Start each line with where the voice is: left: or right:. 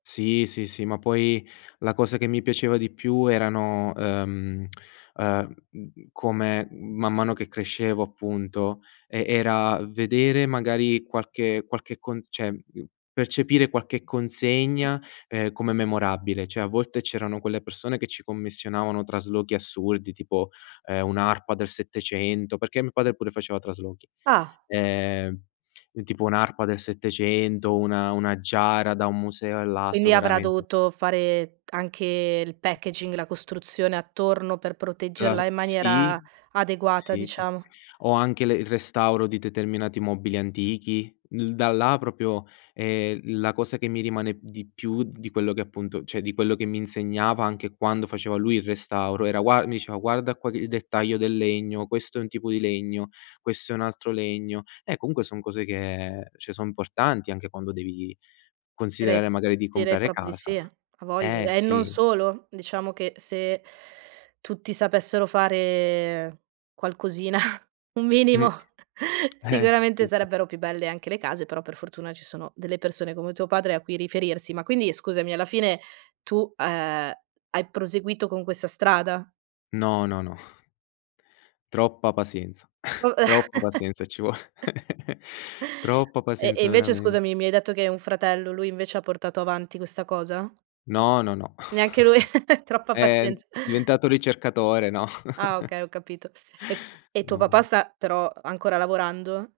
left: Sì, sì, sì, ma poi la cosa che mi piaceva di più erano, ehm, ehm, m mhmm, come man mano che crescevo, appunto, e era vedere magari qualche qualche con cioè, mhmm, percepire qualche
right: [unintelligible]
left: consegna, ehm, come memorabile, cioè, a volte c'erano quelle persone che ci commissionavano traslochi assurdi, tipo, ehm, un'arpa del '700, perché mio padre pure faceva traslochi.
right: Ah.
left: Ehm, e tipo un'arpa del '700, una una giara da un museo all'altro,
right: Quindi avrà
left: veramente
right: dovuto fare anche il packaging, la costruzione attorno, per proteggerla
left: La
right: in maniera
left: sì,
right: adeguata,
left: sì, sì.
right: diciamo.
left: O anche le il restauro di determinati mobili antichi. L da là proprio, ehm, la cosa che mi rimane di più di quello che, appunto cioè, di quello che mi insegnava, anche quando faceva lui il restauro, era gua mi diceva: "Guarda qua che il dettaglio del legno, questo è un tipo di legno, questo è un altro legno". Eh, comunque son cose che cioè, son importanti, anche quando devi
right: Dire
left: considerare, magari, di
right: direi
left: comprare
right: proprio di sì,
left: casa.
right: eh, ha vogl
left: Eh,
right: e non
left: sì.
right: solo. Diciamo che se tutti sapessero fare qualcosina un
left: Mh.
right: minimo
left: Eh,
right: sicuramente
left: sì, sì.
right: sarebbero più belle anche le case, però, per fortuna, ci sono delle persone come tuo padre a cui riferirsi. Ma quindi, scusami, alla fine, tu, ehm, hai proseguito con questa strada?
left: No, no, no. Troppa pazienza,
right: Uh.
left: troppa pazienza e ci vuole. Troppa
right: E e
left: pazienza,
right: invece,
left: veramen
right: scusami, mi hai detto che hai un fratello, lui invece ha portato avanti questa cosa?
left: No, no, no.
right: Neanche lui. Troppa
left: È
right: pazienz
left: diventato ricercatore, no.
right: Ah, okay, ho capito. E e tuo
left: No,
right: papà
left: no.
right: sta, però, ancora lavorando?